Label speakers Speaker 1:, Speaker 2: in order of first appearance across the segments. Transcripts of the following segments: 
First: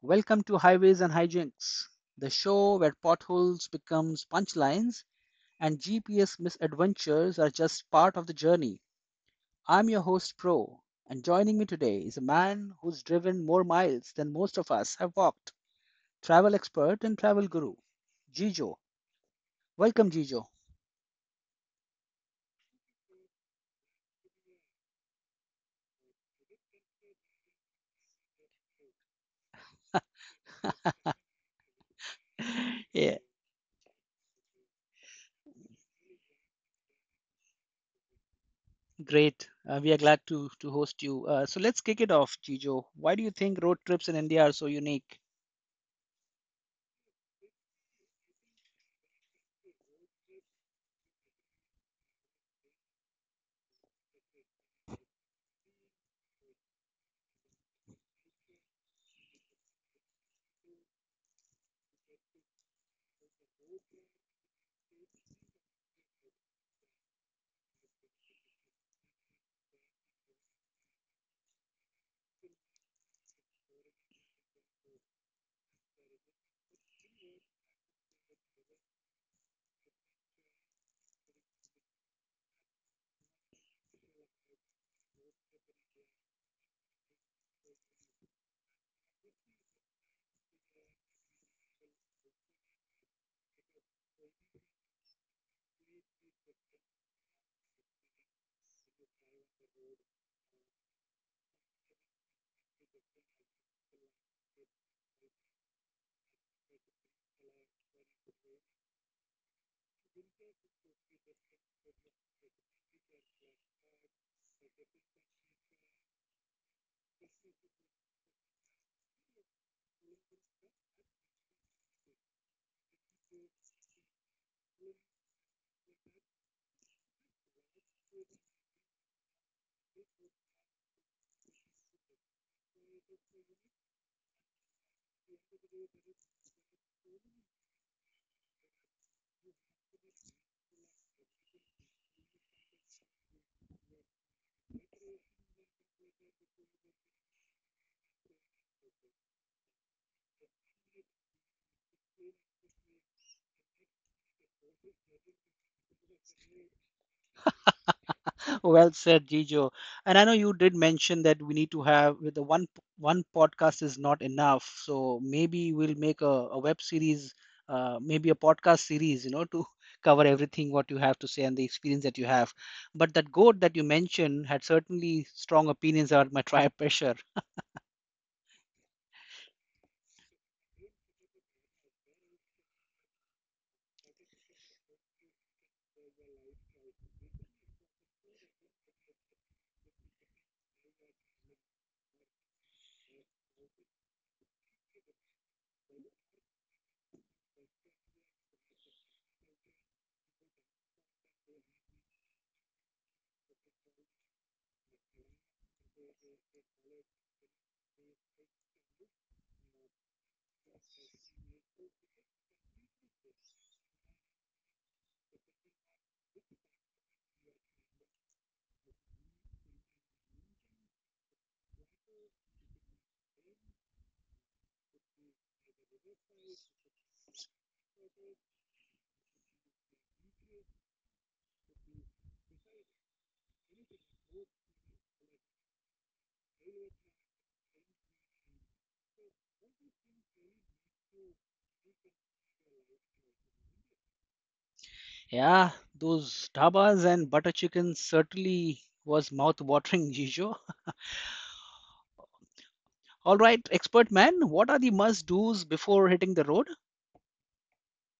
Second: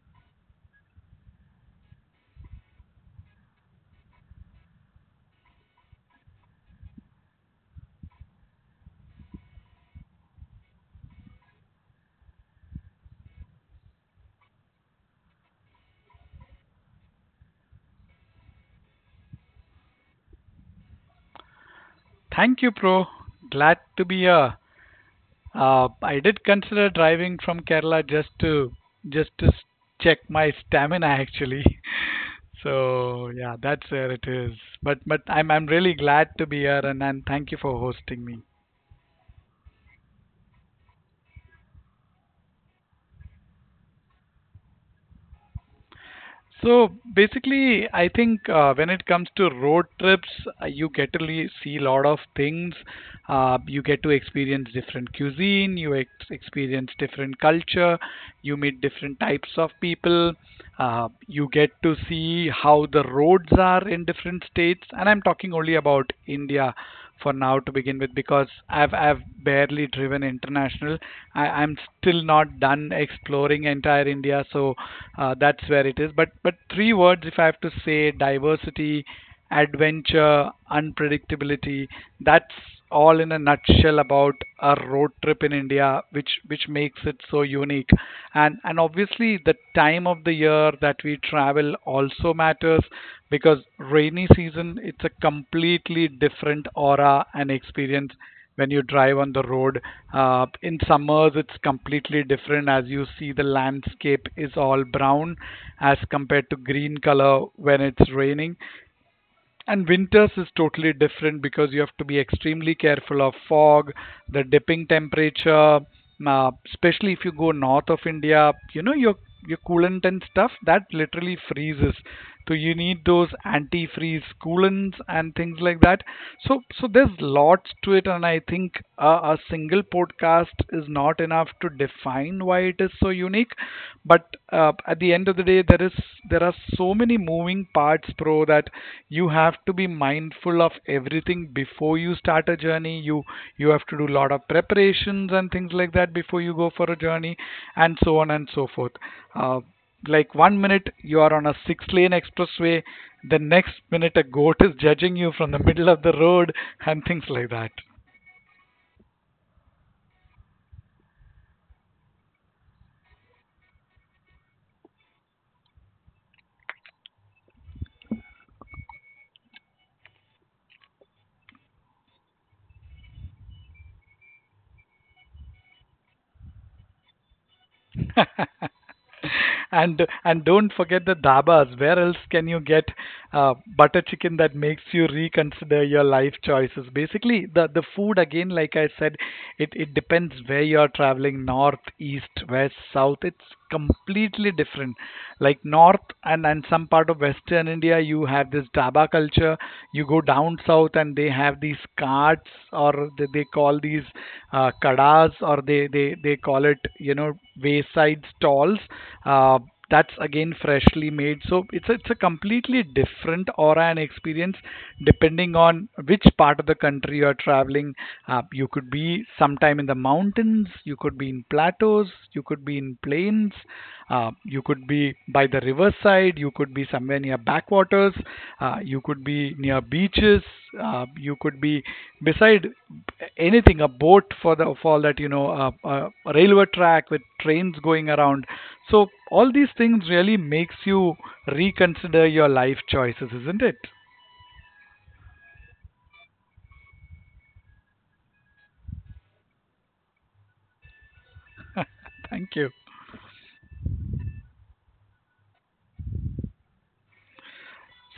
Speaker 1: Welcome to Highways and Hijinks, the show where potholes becomes punchlines and GPS misadventures are just part of the journey. I'm your host Pro, and joining me today is a man who's driven more miles than most of us have walked. Travel expert and travel guru, Gijo. Welcome, Gijo.
Speaker 2: Thank you, Pro. Glad to be here. I did consider driving from Kerala just to check my stamina actually.
Speaker 1: Yeah,
Speaker 2: So yeah, that's where it is. But I'm really glad to be here, and thank you for hosting me.
Speaker 1: great. We are glad to host you. So let's kick it off, Gijo. Why do you think road trips in India are so unique?
Speaker 2: So basically, I think when it comes to road trips, you get to see a lot of things. You get to experience different cuisine, you ex experience different culture, you meet different types of people, you get to see how the roads are in different states. And I'm talking only about India for now to begin with because I've barely driven international. I'm still not done exploring entire India, so that's where it is. But three words if I have to say: diversity, adventure, unpredictability. That's all in a nutshell about a road trip in India, which makes it so unique week. And obviously, the time of the year that we travel also matters because rainy season, it's a completely different aura and experience when you drive on the road. In summers, it's completely different as you see the landscape is all brown as compared to green color when it's raining. And winters is totally different because you have to be extremely careful of fog, the dipping temperature, especially if you go north of India, your coolant and stuff that literally freezes. So you need those antifreeze coolants and things like that. So there's lots to it, and I think a single podcast is not enough to define why it is so unique, but at the end of the day, there are so many moving parts, pro, that you have to be mindful of everything before you start a journey. You have to do a lot of preparations and things like that before you go for a journey and so on and so forth. uh, like one minute you are on a six-lane expressway, the next minute a goat is judging you from the middle of the road and things like that.
Speaker 1: Well said, Gijo. And I know you did mention that we need to have with the one, podcast is not enough. So maybe we'll make a web series, maybe a podcast series, you know, to cover everything what you have to say and the experience that you have. But that goat that you mentioned had certainly strong opinions about my tribe pressure.
Speaker 2: And don't forget the dabas. Where else can you get butter chicken that makes you reconsider your life choices? Basically, the food again, like I said, it depends where you are traveling. North, east, west, south. It's completely different. Like north and some part of western India, you have this daba culture. You go down south and they have these carts, or they call these kadas, or they call it, you know, wayside stalls. Uh, that's again freshly made. So it's a completely different aura and experience depending on which part of the country you're traveling. You could be sometime in the mountains, you could be in plateaus, you could be in plains. You could be by the riverside, you could be somewhere near backwaters, you could be near beaches, you could be beside anything, a boat for that a railway track with trains going around. So all these things really makes you reconsider your life choices, isn't it?
Speaker 1: Yeah, those dabas and butter chicken certainly was mouth-watering, Gijo.
Speaker 2: Thank you.
Speaker 1: All right, expert man, what are the must-dos before hitting the road?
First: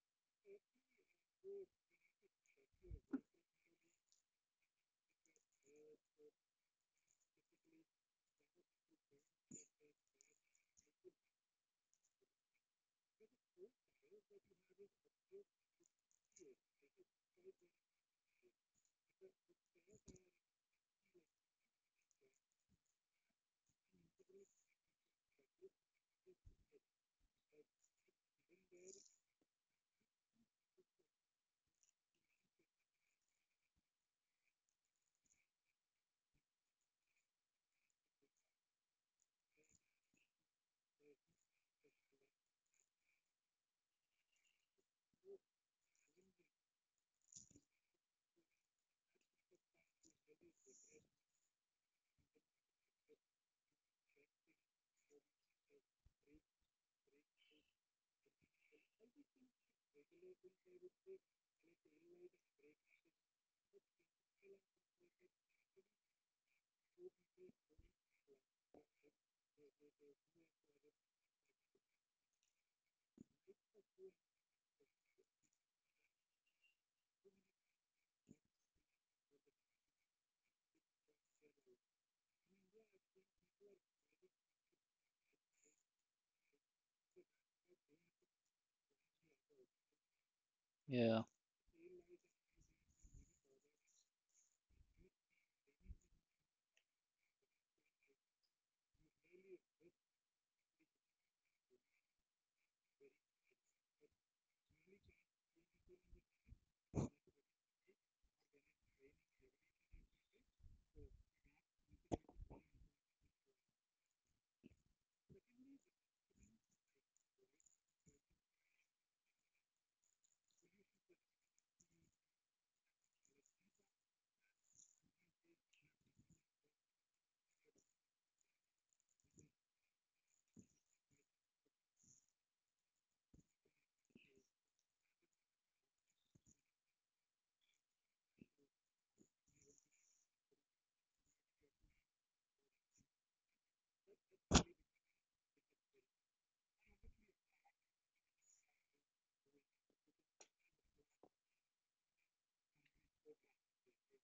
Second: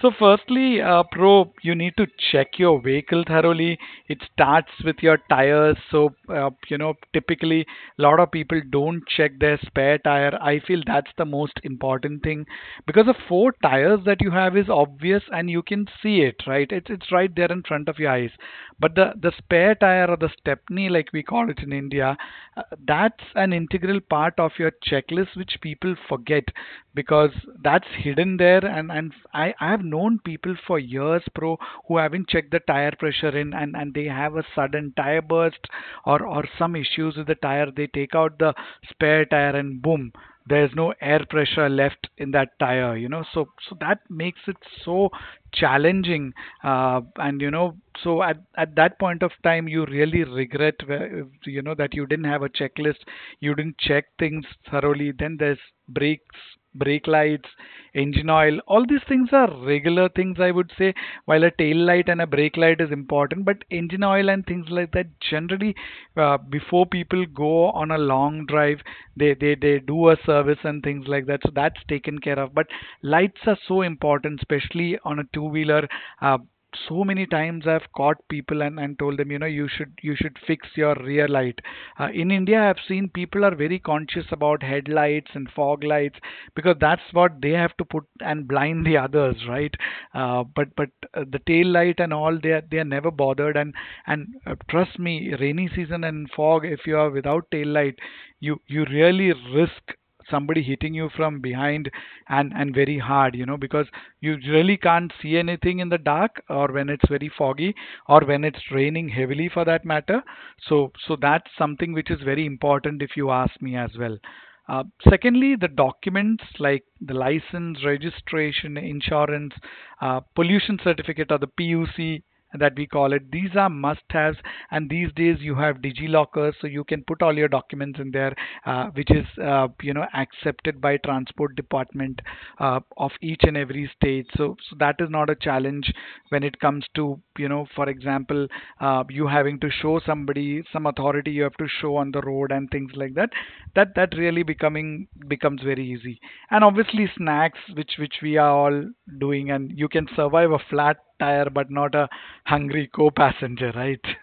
Speaker 2: So, firstly, Pro, you need to check your vehicle thoroughly. It starts with your tires. So, typically, a lot of people don't check their spare tire. I feel that's the most important thing because the four tires that you have is obvious and you can see it, right? It's right there in front of your eyes. But the spare tire, or the stepney, like we call it in India, that's an integral part of your checklist which people forget because that's hidden there, and I have known people for years, pro, who haven't checked the tire pressure in, and they have a sudden tire burst or some issues with the tire. They take out the spare tire and boom, there's no air pressure left in that tire. So that makes it so challenging. uh, and so at that point of time you really regret you know that you didn't have a checklist, you didn't check things thoroughly. Then there's brake lights, engine oil. All these things are regular things, I would say, while a tail light and a brake light is important. But engine oil and things like that, generally, before people go on a long drive, they do a service and things like that. So that's taken care of. But lights are so important, especially on a two wheeler. Uh, so many times I've caught people and, told them, you should fix your rear light. In India, I've seen people are very conscious about headlights and fog lights because that's what they have to put and blind the others, right? Uh, but but
Speaker 1: Yeah.
Speaker 2: uh, the tail light and all, they are never bothered. And trust me, rainy season and fog, if you are without tail light, you really risk somebody hitting you from behind, and very hard, because you really can't see anything in the dark, or when it's very foggy, or when it's raining heavily for that matter. So that's something which is very important if you ask me as well. uh, Secondly, the documents like the license, registration, insurance, pollution certificate, or the PUC that we call it, these are must haves. And these days you have DigiLocker, so you can put all your documents in there, which is, accepted by transport department of each and every state. So that is not a challenge when it comes to, for example, you having to show somebody some authority you have to show on the road and things like that. That that really becoming becomes very easy. And obviously snacks, which we are all doing, and you can survive a flat tire but not a hungry co-passenger, right?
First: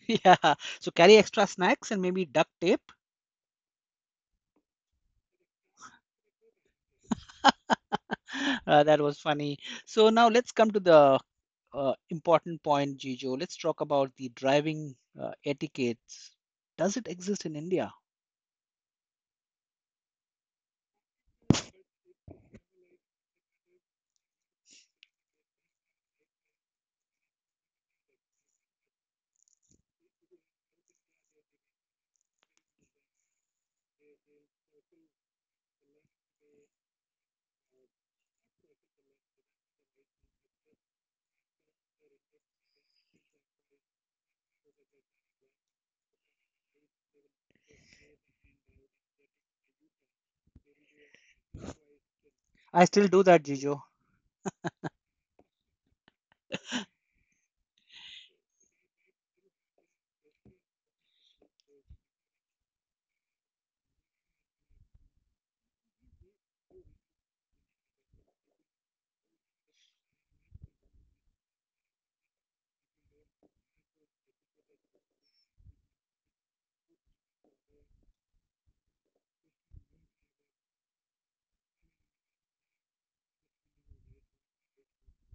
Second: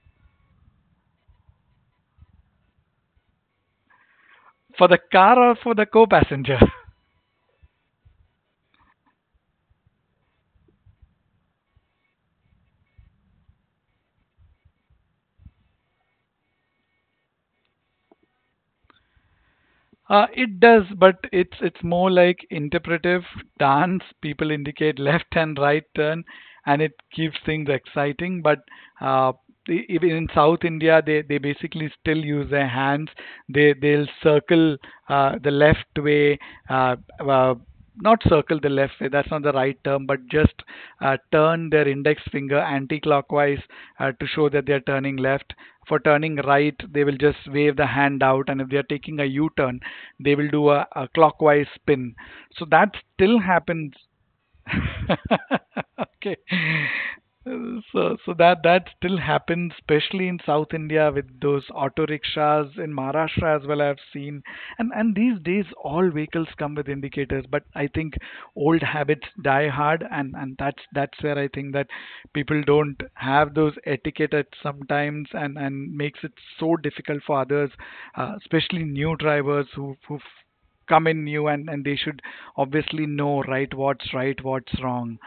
Speaker 1: Yeah, so carry extra snacks and maybe duct tape.
Speaker 2: For the car or for the co-passenger.
Speaker 1: That was funny. So now let's come to the important point, Gijo. Let's talk about the driving etiquettes. Does it exist in India?
Speaker 2: It does, but it's more like interpretive dance. People indicate left and right turn, and it keeps things exciting. But uh, even in South India, they basically still use their hands. They'll circle the left way. Uh, uh, Not circle the left way, that's not the right term, but just turn their index finger anti-clockwise to show that they are turning left. For turning right, they will just wave the hand out, and if they are taking a U-turn, they will do a clockwise spin. So
Speaker 1: I
Speaker 2: that
Speaker 1: still do that,
Speaker 2: still
Speaker 1: Gijo.
Speaker 2: happens. Okay. So that still happens, especially in South India with those auto rickshaws in Maharashtra as well. I've seen, and these days all vehicles come with indicators, but I think old habits die hard, and that's where I think that people don't have those etiquette at sometimes, and makes it so difficult for others, especially new drivers who come in new, and they should obviously know right, what's right, what's wrong.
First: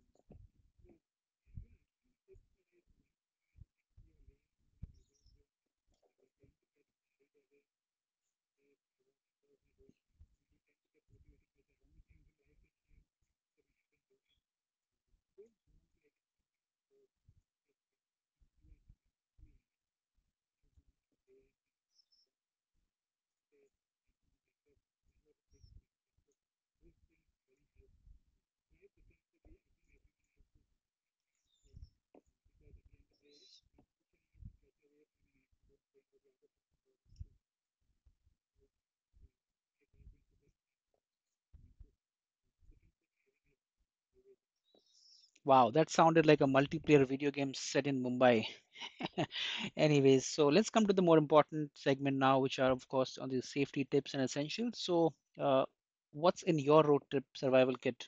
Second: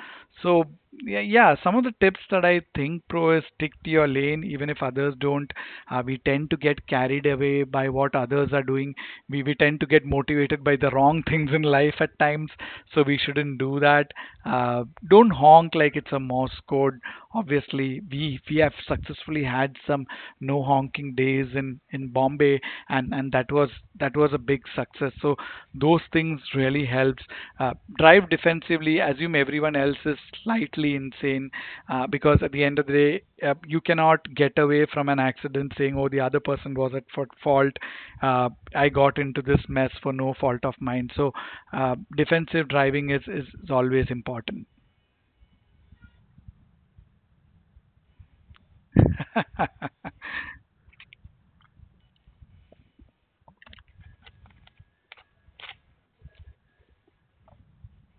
Speaker 2: So, yeah, yeah, some of the tips that I think, pro, is stick to your lane even if others don't. We tend to get carried away by what others are doing. We tend to get motivated by the wrong things in life at times, so we shouldn't do that. uh, don't honk like it's a morse code. Obviously we have successfully had some no Honking Days in Bombay, and that was a big success. So those things really helps. Drive defensively. Assume everyone else is slightly insane, because at the end of the day, you cannot get away from an accident saying, "Oh, the other person was at fault. I got into this mess for no fault of mine." So defensive driving is always important.
Speaker 1: Wow, that sounded like a multiplayer video game set in Mumbai. Anyways, so let's come to the more important segment now, which are, of course, on the safety tips and essentials. So, uh, what's in your road trip survival kit?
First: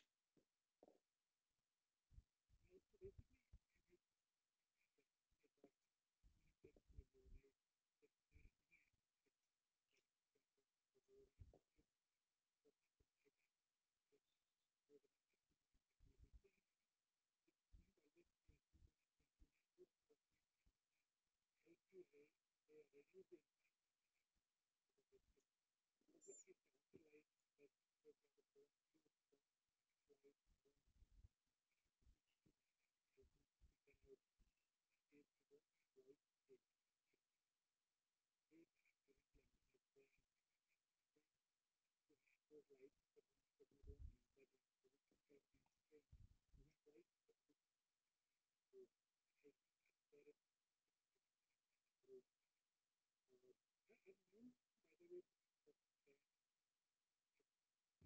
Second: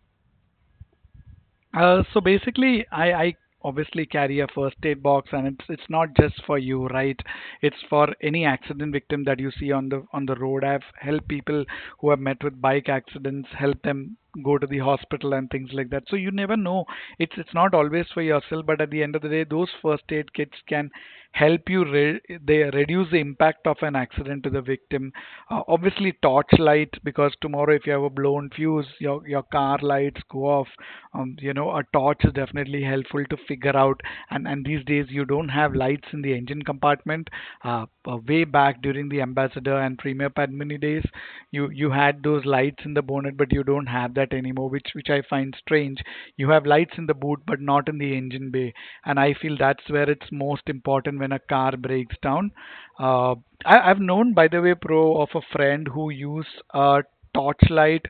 Speaker 2: So basically, I obviously carry a first aid box, and it's not just for you, right? It's for any accident victim that you see on the road. I've helped people who have met with bike accidents, help them go to the hospital and things like that. So you never know. It's not always for yourself, but at the end of the day, those first aid kits can help you they reduce the impact of an accident to the victim. Obviously, torch light, because tomorrow if you have a blown fuse, your car lights go off. A torch is definitely helpful to figure out. And these days you don't have lights in the engine compartment. Way back during the ambassador and premier padmini days, you had those lights in the bonnet, but you don't have that anymore, which I find strange. You have lights in the boot but not in the engine bay, and I feel that's where it's most important when a car breaks down. uh, I've known, by the way, pro, of a friend who used a torchlight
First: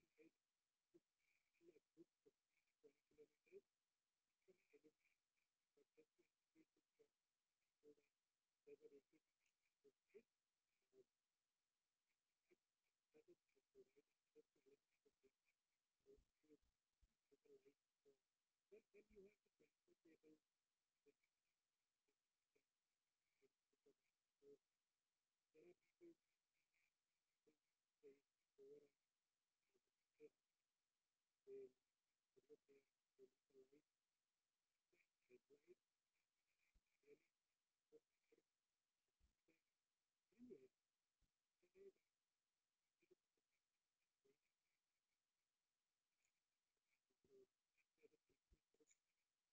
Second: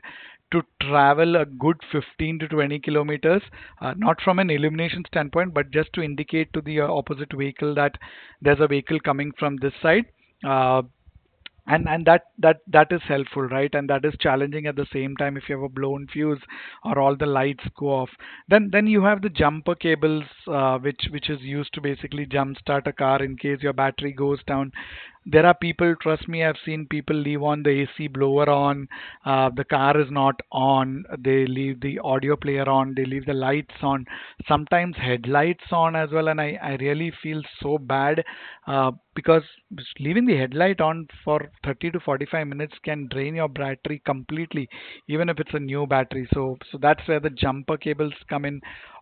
Speaker 2: to travel a good 15 to 20 kilometers, not from an illumination standpoint, but just to indicate to the opposite vehicle that there's a vehicle coming from this side. Uh, and that is helpful, right? And that is challenging at the same time if you have a blown fuse or all the lights go off. Then you have the jumper cables, which is used to basically jump start a car in case your battery goes down. There are people, trust me, I've seen people leave on the AC blower on, the car is not on, they leave the audio player on, they leave the lights on, sometimes headlights on as well, and I really feel so bad because leaving the headlight on for 30 to 45 minutes can drain your battery completely, even if it's a new battery. So that's where the jumper cables come in.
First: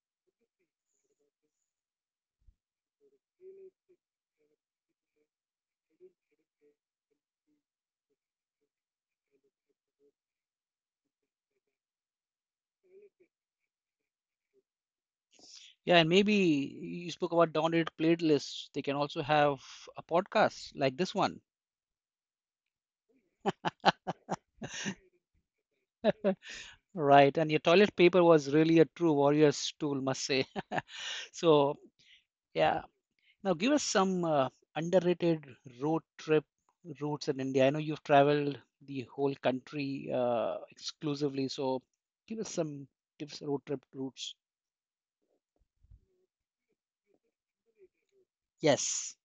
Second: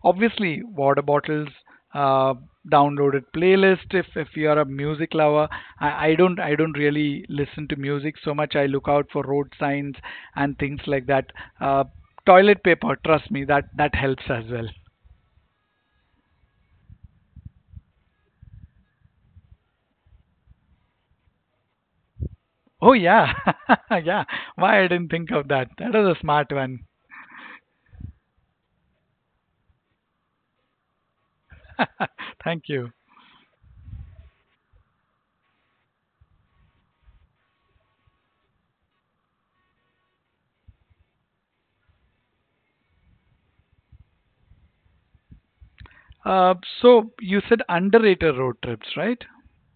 Speaker 2: Obviously, water bottles, uh, downloaded playlist if you are a music lover. I don't, I don't really listen to music so much. I look out for road signs and things like that. uh, Toilet paper, trust me, that helps as well.
Speaker 1: Yeah, and maybe you spoke about downloaded playlists. They can also have a podcast like this one.
Speaker 2: Oh yeah, yeah. Why I didn't think of that? That is a smart one.
Speaker 1: Right. And your toilet paper was really a true warrior's tool, must say. So,
Speaker 2: Thank
Speaker 1: yeah.
Speaker 2: you.
Speaker 1: Now, give us some underrated road trip routes in India. I know you've traveled the whole country exclusively. So, give us some tips, road trip routes.
Speaker 2: Uh, so you said underrated road trips, right?
Speaker 1: Yes.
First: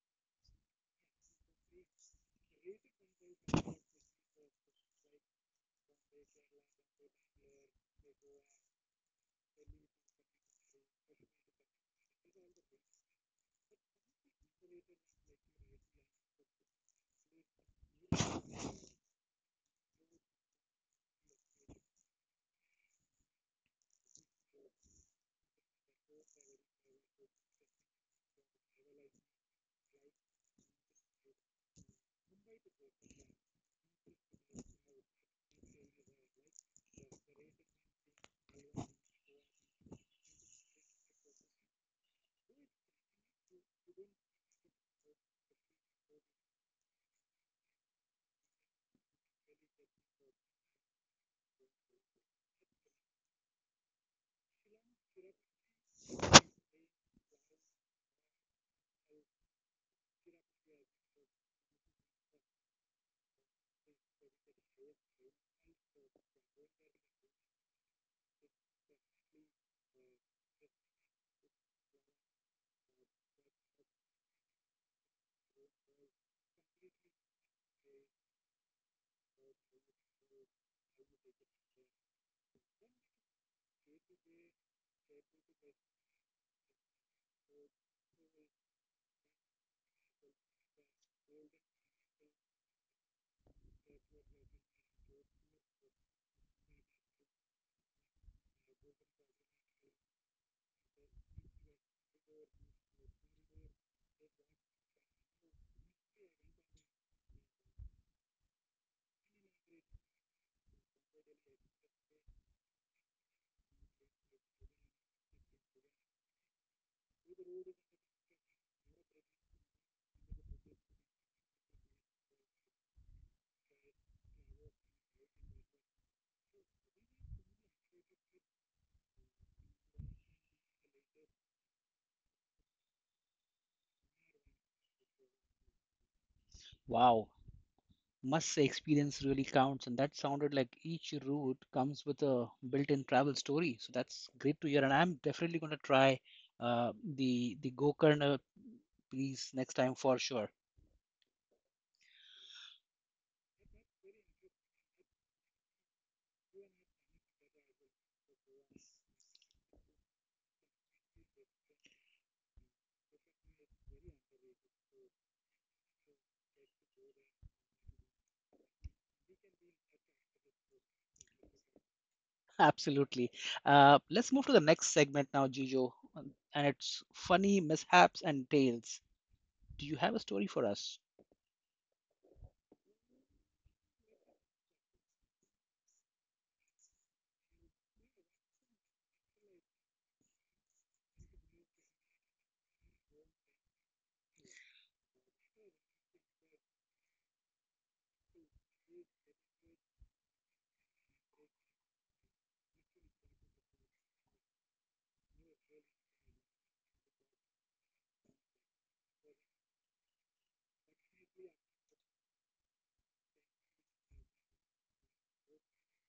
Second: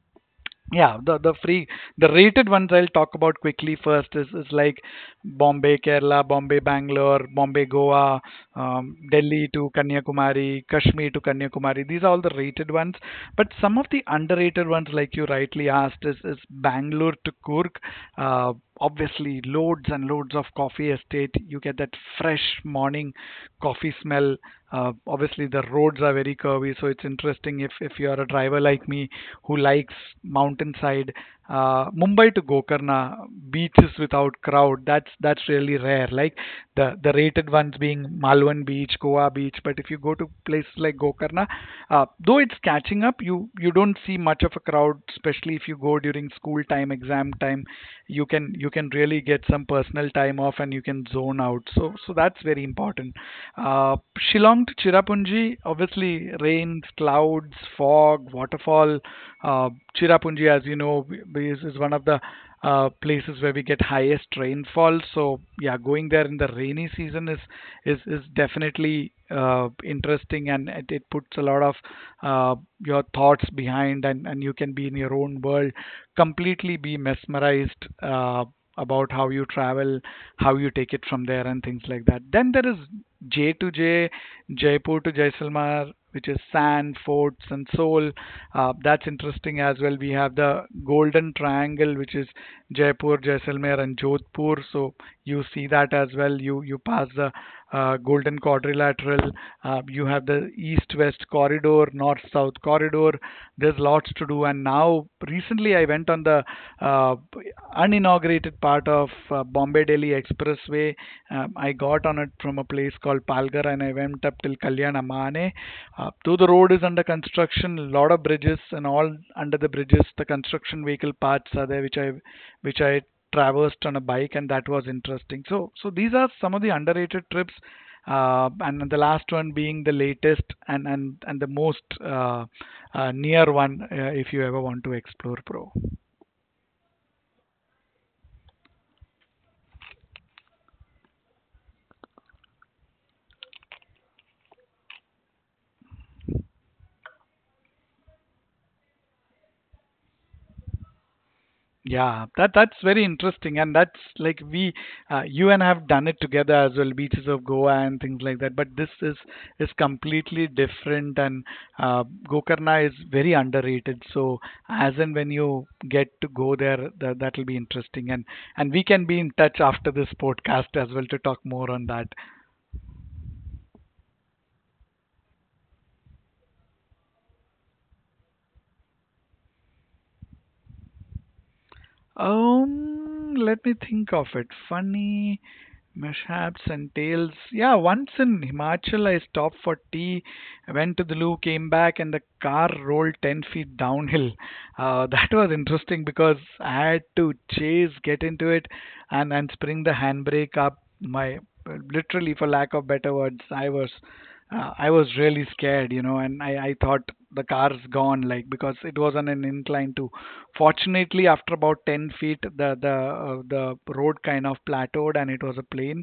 Speaker 2: Yeah, the free the rated ones I'll talk about quickly first is like Bombay, Kerala, Bombay, Bangalore, Bombay, Goa, Delhi to Kanyakumari, Kashmir to Kanyakumari. These are all the rated ones. But some of the underrated ones, like you rightly asked, is Bangalore to Kurk. Uh, Obviously, loads and loads of coffee estate. You get that fresh morning coffee smell. Obviously, the roads are very curvy, so it's interesting if you are a driver like me who likes mountainside. Mumbai to Gokarna, beaches without crowd. That's really rare. Like, the rated ones being Malwan Beach, Goa Beach. But if you go to places like Gokarna, though it's catching up, you don't see much of a crowd, especially if you go during school time, exam time. You can really get some personal time off and you can zone worn out. So that's very important. Uh, Shillong to Cherrapunji, obviously rains, clouds, fog, waterfall. Uh, Cherrapunji, as you know, is one of the places where we get highest rainfall. So yeah, going there in the rainy season is definitely interesting, and it puts a lot of uh, your thoughts behind, and you can be in your own world, completely be mesmerized about how you travel, how you take it from there, and things like that. Then there is J to J2J, Jaipur to Jaisalmer, which is sand, forts, and soul. That's interesting as well. We have the Golden Triangle, which is Jaipur, Jaisalmer, and Jodhpur. So you see that as well. You pass the Golden Quadrilateral. You have the East-West Corridor, North-South Corridor. There's lots to do. And now, recently, I went on the uh, uninaugurated part of Bombay-Delhi Expressway. I got on it from a place called Palgar, and I went up till Kalyanamane. Though the road is under construction, a lot of bridges and all, under the bridges, the construction vehicle parts are there, which I traversed on a bike, and that was interesting. So, these are some of the underrated trips, and the last one being the latest and the most near one, if you ever want to explore Pro.
Speaker 1: Wow. Must say experience really counts and that sounded like each route comes with a built-in travel story, so that's great to hear, and I'm definitely going to try the Gokarna piece next time for sure.
Speaker 2: Yeah, that's very interesting, and that's like you and I have done it together as well, beaches of Goa and things like that. But this is completely different, and Gokarna is very underrated. So as and when you get to go there, that'll be interesting, and we can be in touch after this podcast as well to talk more on that.
Speaker 1: Absolutely. Let's move to the next segment now, Gijo, and it's funny mishaps and tales. Do you have a story for us?
Speaker 2: Let me think of it. Funny mishaps and tales. Yeah, once in Himachal, I stopped for tea, went to the loo, came back, and the car rolled 10 feet downhill. That was interesting because I had to chase, get into it, and spring the handbrake up. My, literally, for lack of better words, I was. I was really scared, you know, and I thought the car's gone, like, because it was on an incline too. Fortunately, after about 10 feet, the road kind of plateaued and it was a plane.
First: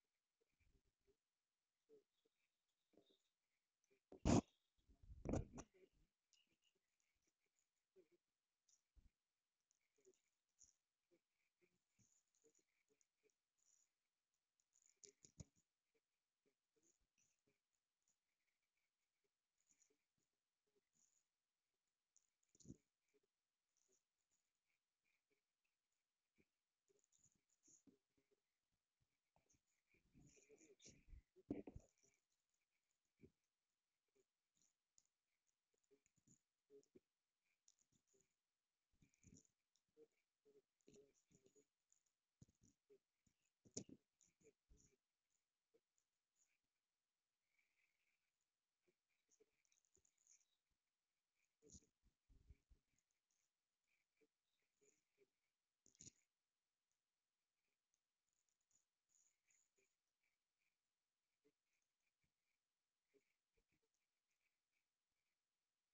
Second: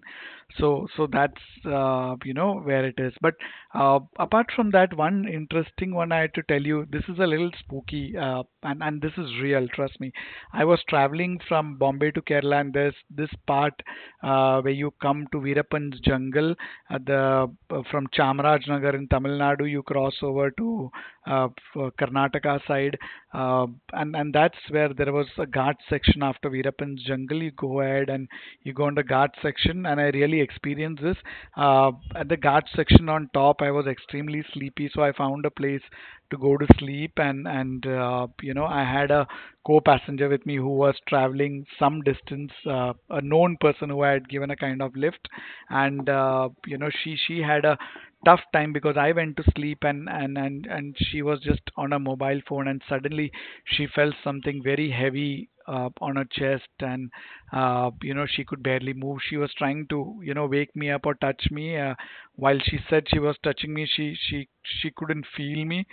Speaker 2: So that's, you know, where it is. But apart from that, one interesting one I had to tell you. This is a little spooky, and this is real. Trust me. I was traveling from Bombay to Kerala, and there's this part where you come to Veerapan's jungle at the, from Chamarajanagar in Tamil Nadu, you cross over to uh, Karnataka side, uh, and that's where there was a Ghat section after Veerappan's jungle. You go ahead and you go on the Ghat section, and I really experienced this. At the Ghat section on top, I was extremely sleepy, so I found a place to go to sleep, and you know, I had a co-passenger with me who was traveling some distance, a known person who I had given a kind of lift, and you know, she had a tough time because I went to sleep and and she was just on a mobile phone, and suddenly she felt something very heavy on her chest, and you know, she could barely move. She was trying to, you know, wake me up or touch me. While she said she was touching me, she couldn't feel me.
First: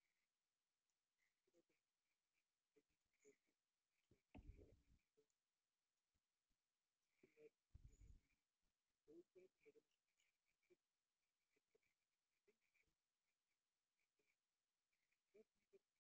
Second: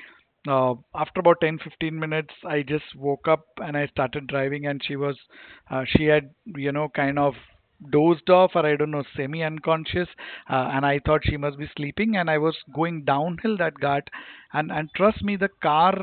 Speaker 2: After about 10 15 minutes, I just woke up and I started driving, and she was, she had, you know, kind of dozed off, or I don't know, semi unconscious. And I thought she must be sleeping. And I was going downhill that ghat. And trust me, the car,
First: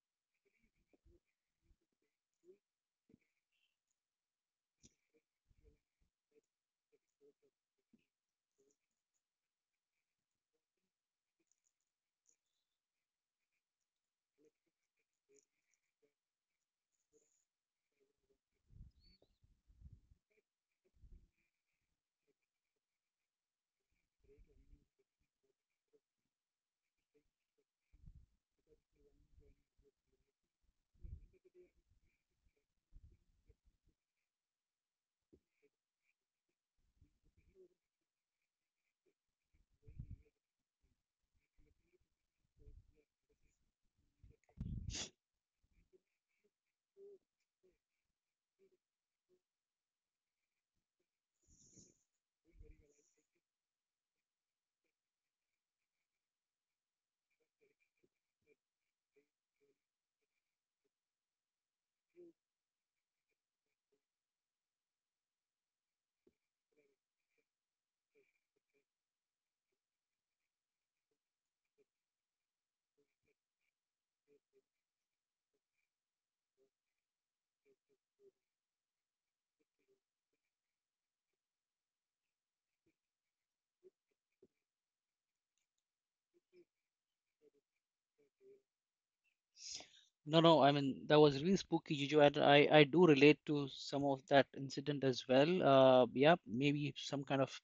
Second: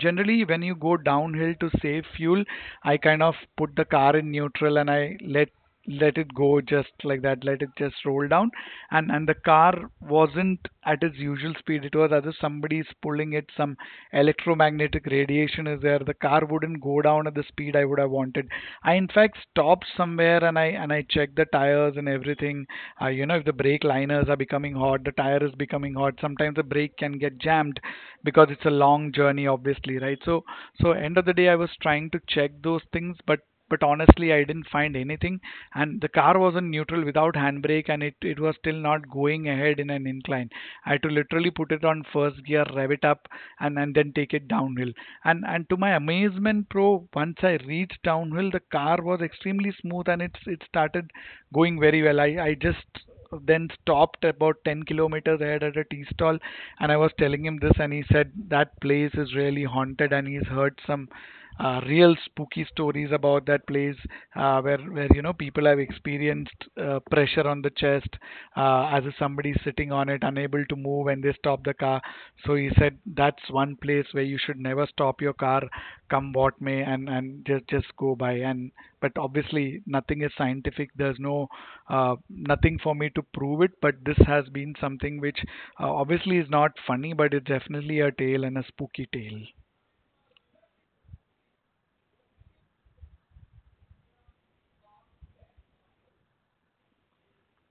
Speaker 2: generally, when you go downhill to save fuel, I kind of put the car in neutral and I let it go, just like that, let it just roll down. And the car wasn't at its usual speed. It was as if somebody's pulling it, some electromagnetic radiation is there. The car wouldn't go down at the speed I would have wanted. I, in fact, stopped somewhere and I checked the tires and everything. You know, if the brake liners are becoming hot, the tire is becoming hot. Sometimes the brake can get jammed because it's a long journey, obviously, right? So, so end of the day, I was trying to check those things, but honestly, I didn't find anything. And the car was in neutral without handbrake, and it was still not going ahead in an incline. I had to literally put it on first gear, rev it up, and then take it downhill. And, to my amazement, pro, once I reached downhill, the car was extremely smooth and it started going very well. I just then stopped about 10 kilometers ahead at a tea stall, and I was telling him this, and he said that place is really haunted and he's heard some real spooky stories about that place, where you know, people have experienced pressure on the chest, as if somebody's sitting on it, unable to move, and they stop the car. So he said that's one place where you should never stop your car, come what may, and just go by. And, but obviously, nothing is scientific. There's no nothing for me to prove it, but this has been something which, obviously, is not funny, but it's definitely a tale and a spooky tale.
Speaker 1: No, no, I mean that was really spooky, Gijo. And I do relate to some of that incident as well. Yeah, maybe some kind of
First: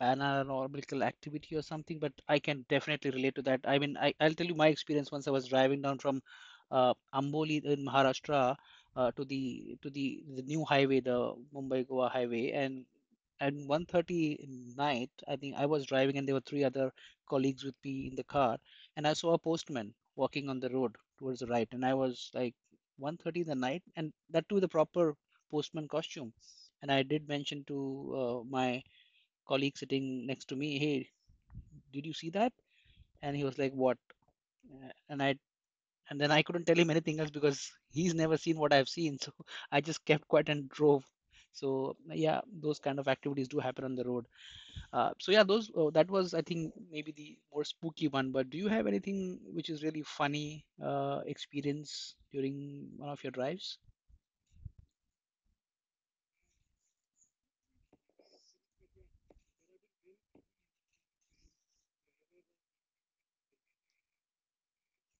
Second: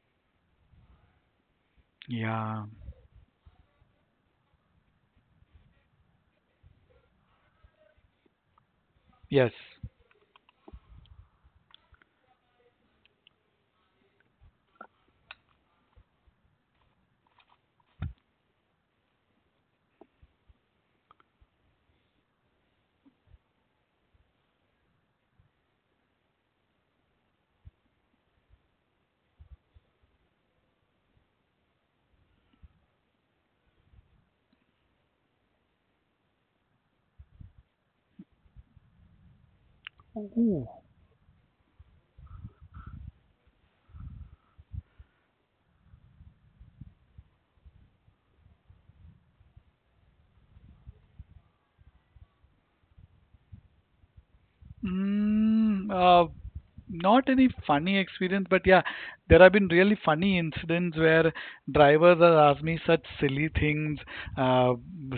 Speaker 1: paranormal activity or something, but I can
Speaker 2: Yeah.
Speaker 1: definitely relate to that. I mean, I'll tell you my experience. Once I was driving down from Amboli in Maharashtra to
Speaker 2: Yes.
Speaker 1: the new highway, the Mumbai Goa highway, and at 1:30 in night, I think I was driving, and there were three other colleagues with me in the car, and I saw a postman walking on the road towards the right, and I was like 1:30 in the night, and that too the proper postman costume, and I did mention to my colleague sitting next to me, "Hey, did you see that?" And he was like, "What?" And I and then I couldn't tell him anything else because he's never seen what I've seen. So I just kept quiet and
Speaker 2: Ooh.
Speaker 1: drove. So yeah, those kind of activities do happen on the road. So yeah, those oh, that was I think maybe the more spooky one. But do you have anything which is really funny, experience during one of your drives?
Speaker 2: Mm, uh, Not any funny experience, but yeah, there have been really funny incidents where drivers have asked me such silly things. Uh,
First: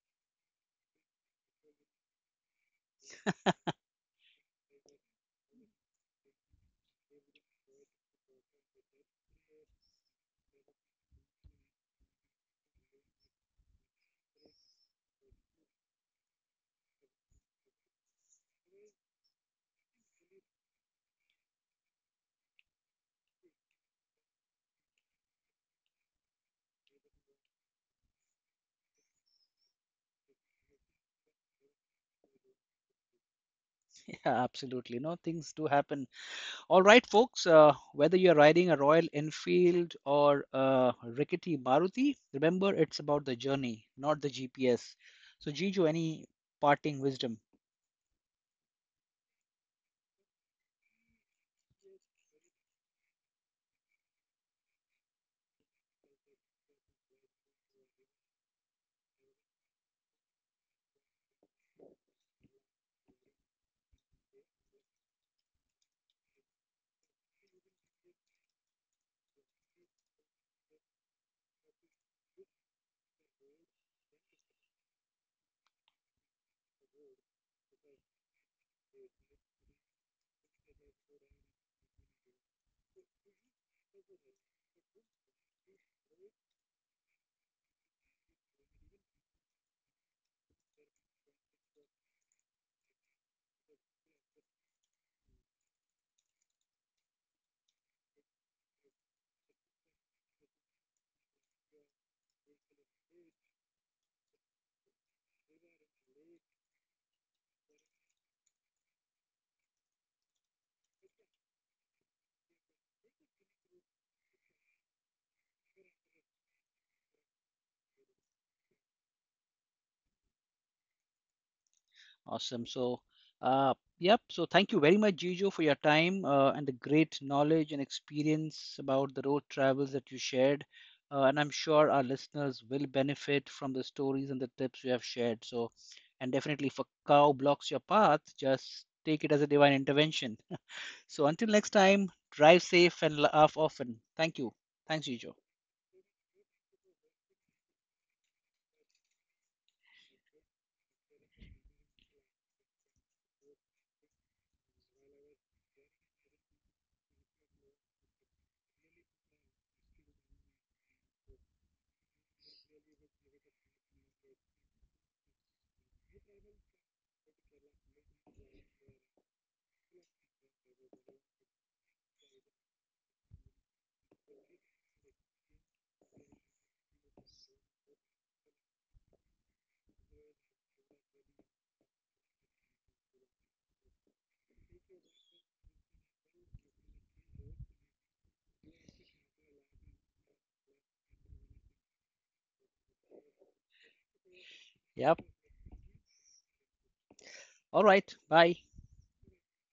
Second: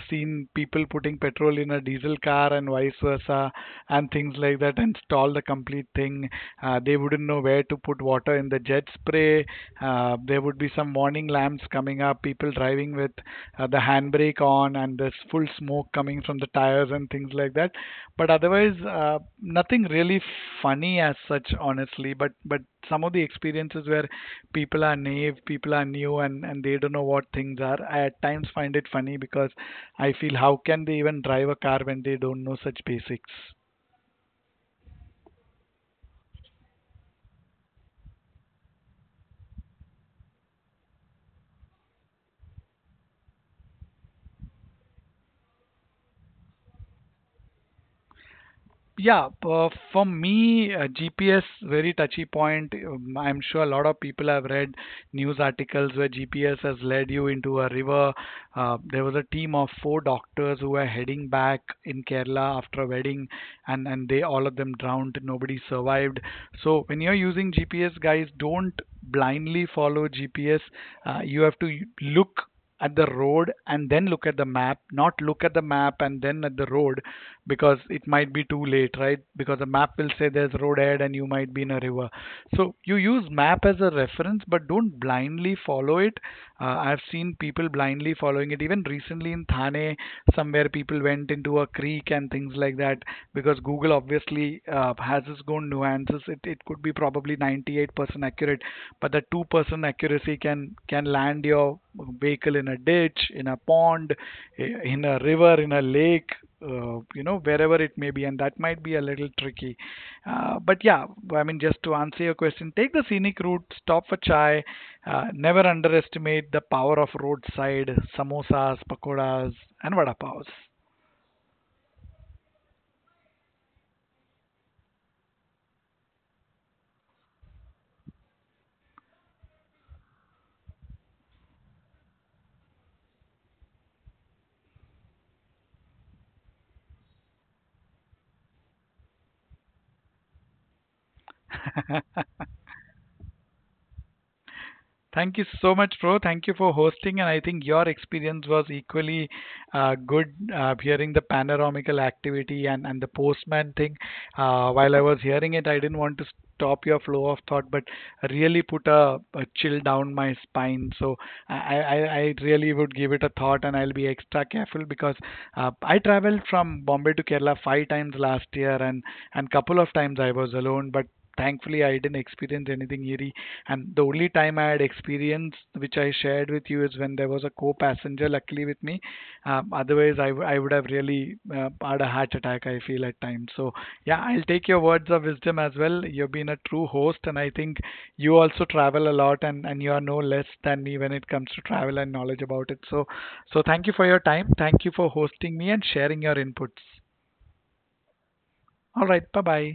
Speaker 2: Seen people putting petrol in a diesel car and vice versa, and things like that, and stall the complete thing. They wouldn't know where to put water in the jet spray. There would be some warning lamps coming up, people driving with the handbrake on, and there's full smoke coming from the tires and things like that. But otherwise, nothing really funny as such, honestly. But some of the experiences where people are naive, people are new, and they don't know what things are, I at times find it funny because I feel, how can they even drive a car when they don't know such basics?
Speaker 1: Yeah, absolutely. No, things do happen. All right, folks, whether you're riding a Royal Enfield or a rickety Maruti, remember it's about the journey, not the GPS. So, Jijo, any parting wisdom?
Speaker 2: Yeah, for me, GPS, very touchy point. I'm sure a lot of people have read news articles where GPS has led you into a river. There was a team of 4 doctors who were heading back in Kerala after a wedding, and they all of them drowned. Nobody survived. So when you're using GPS, guys, don't blindly follow GPS. You have to look at the road and then look at the map, not look at the map and then at the road, because it might be too late, right? Because the map will say there's road ahead and you might be in a river. So you use map as a reference, but don't blindly follow it. I've seen people blindly following it. Even recently in Thane, somewhere people went into a creek and things like that, because Google, obviously, has its own nuances. It could be probably 98% accurate, but the 2% accuracy can land your vehicle in a ditch, in a pond, in a river, in a lake, you know, wherever it may be, and that might be a little tricky. But yeah, I mean, just to answer your question, take the scenic route, stop for chai, never underestimate the power of roadside samosas, pakoras, and vada pavs.
Speaker 1: Awesome. So, yep. So, thank you very much, Jijo, for your time, and the great knowledge and experience about the road travels that you shared. And I'm sure our listeners will benefit from the stories and the tips you have shared. So, and definitely, if a cow blocks your path, just take it as a divine intervention. So until next time, drive safe and laugh often. Thank you. Thanks, Jijo.
Speaker 2: Thank you so much, bro. Thank you for hosting, and I think your experience was equally good, hearing the panoramical activity and the postman thing. While I was hearing it, I didn't want to stop your flow of thought, but really put a chill down my spine. So I, I really would give it a thought and I'll be extra careful because I traveled from Bombay to Kerala 5 times last year, and couple of times I was alone, but thankfully I didn't experience anything eerie. And the only time I had experienced, which I shared with you, is when there was a co passenger luckily with me. Otherwise, I would have really, had a heart attack, I feel, at times. So, yeah, I'll take your words of wisdom as well. You've been a true host, and I think you also travel a lot, and you are no less than me when it comes to travel and knowledge about it. So, so thank you for your time. Thank you for
Speaker 1: Yep.
Speaker 2: hosting me and sharing your inputs.
Speaker 1: All right. Bye.
Speaker 2: All right, bye bye.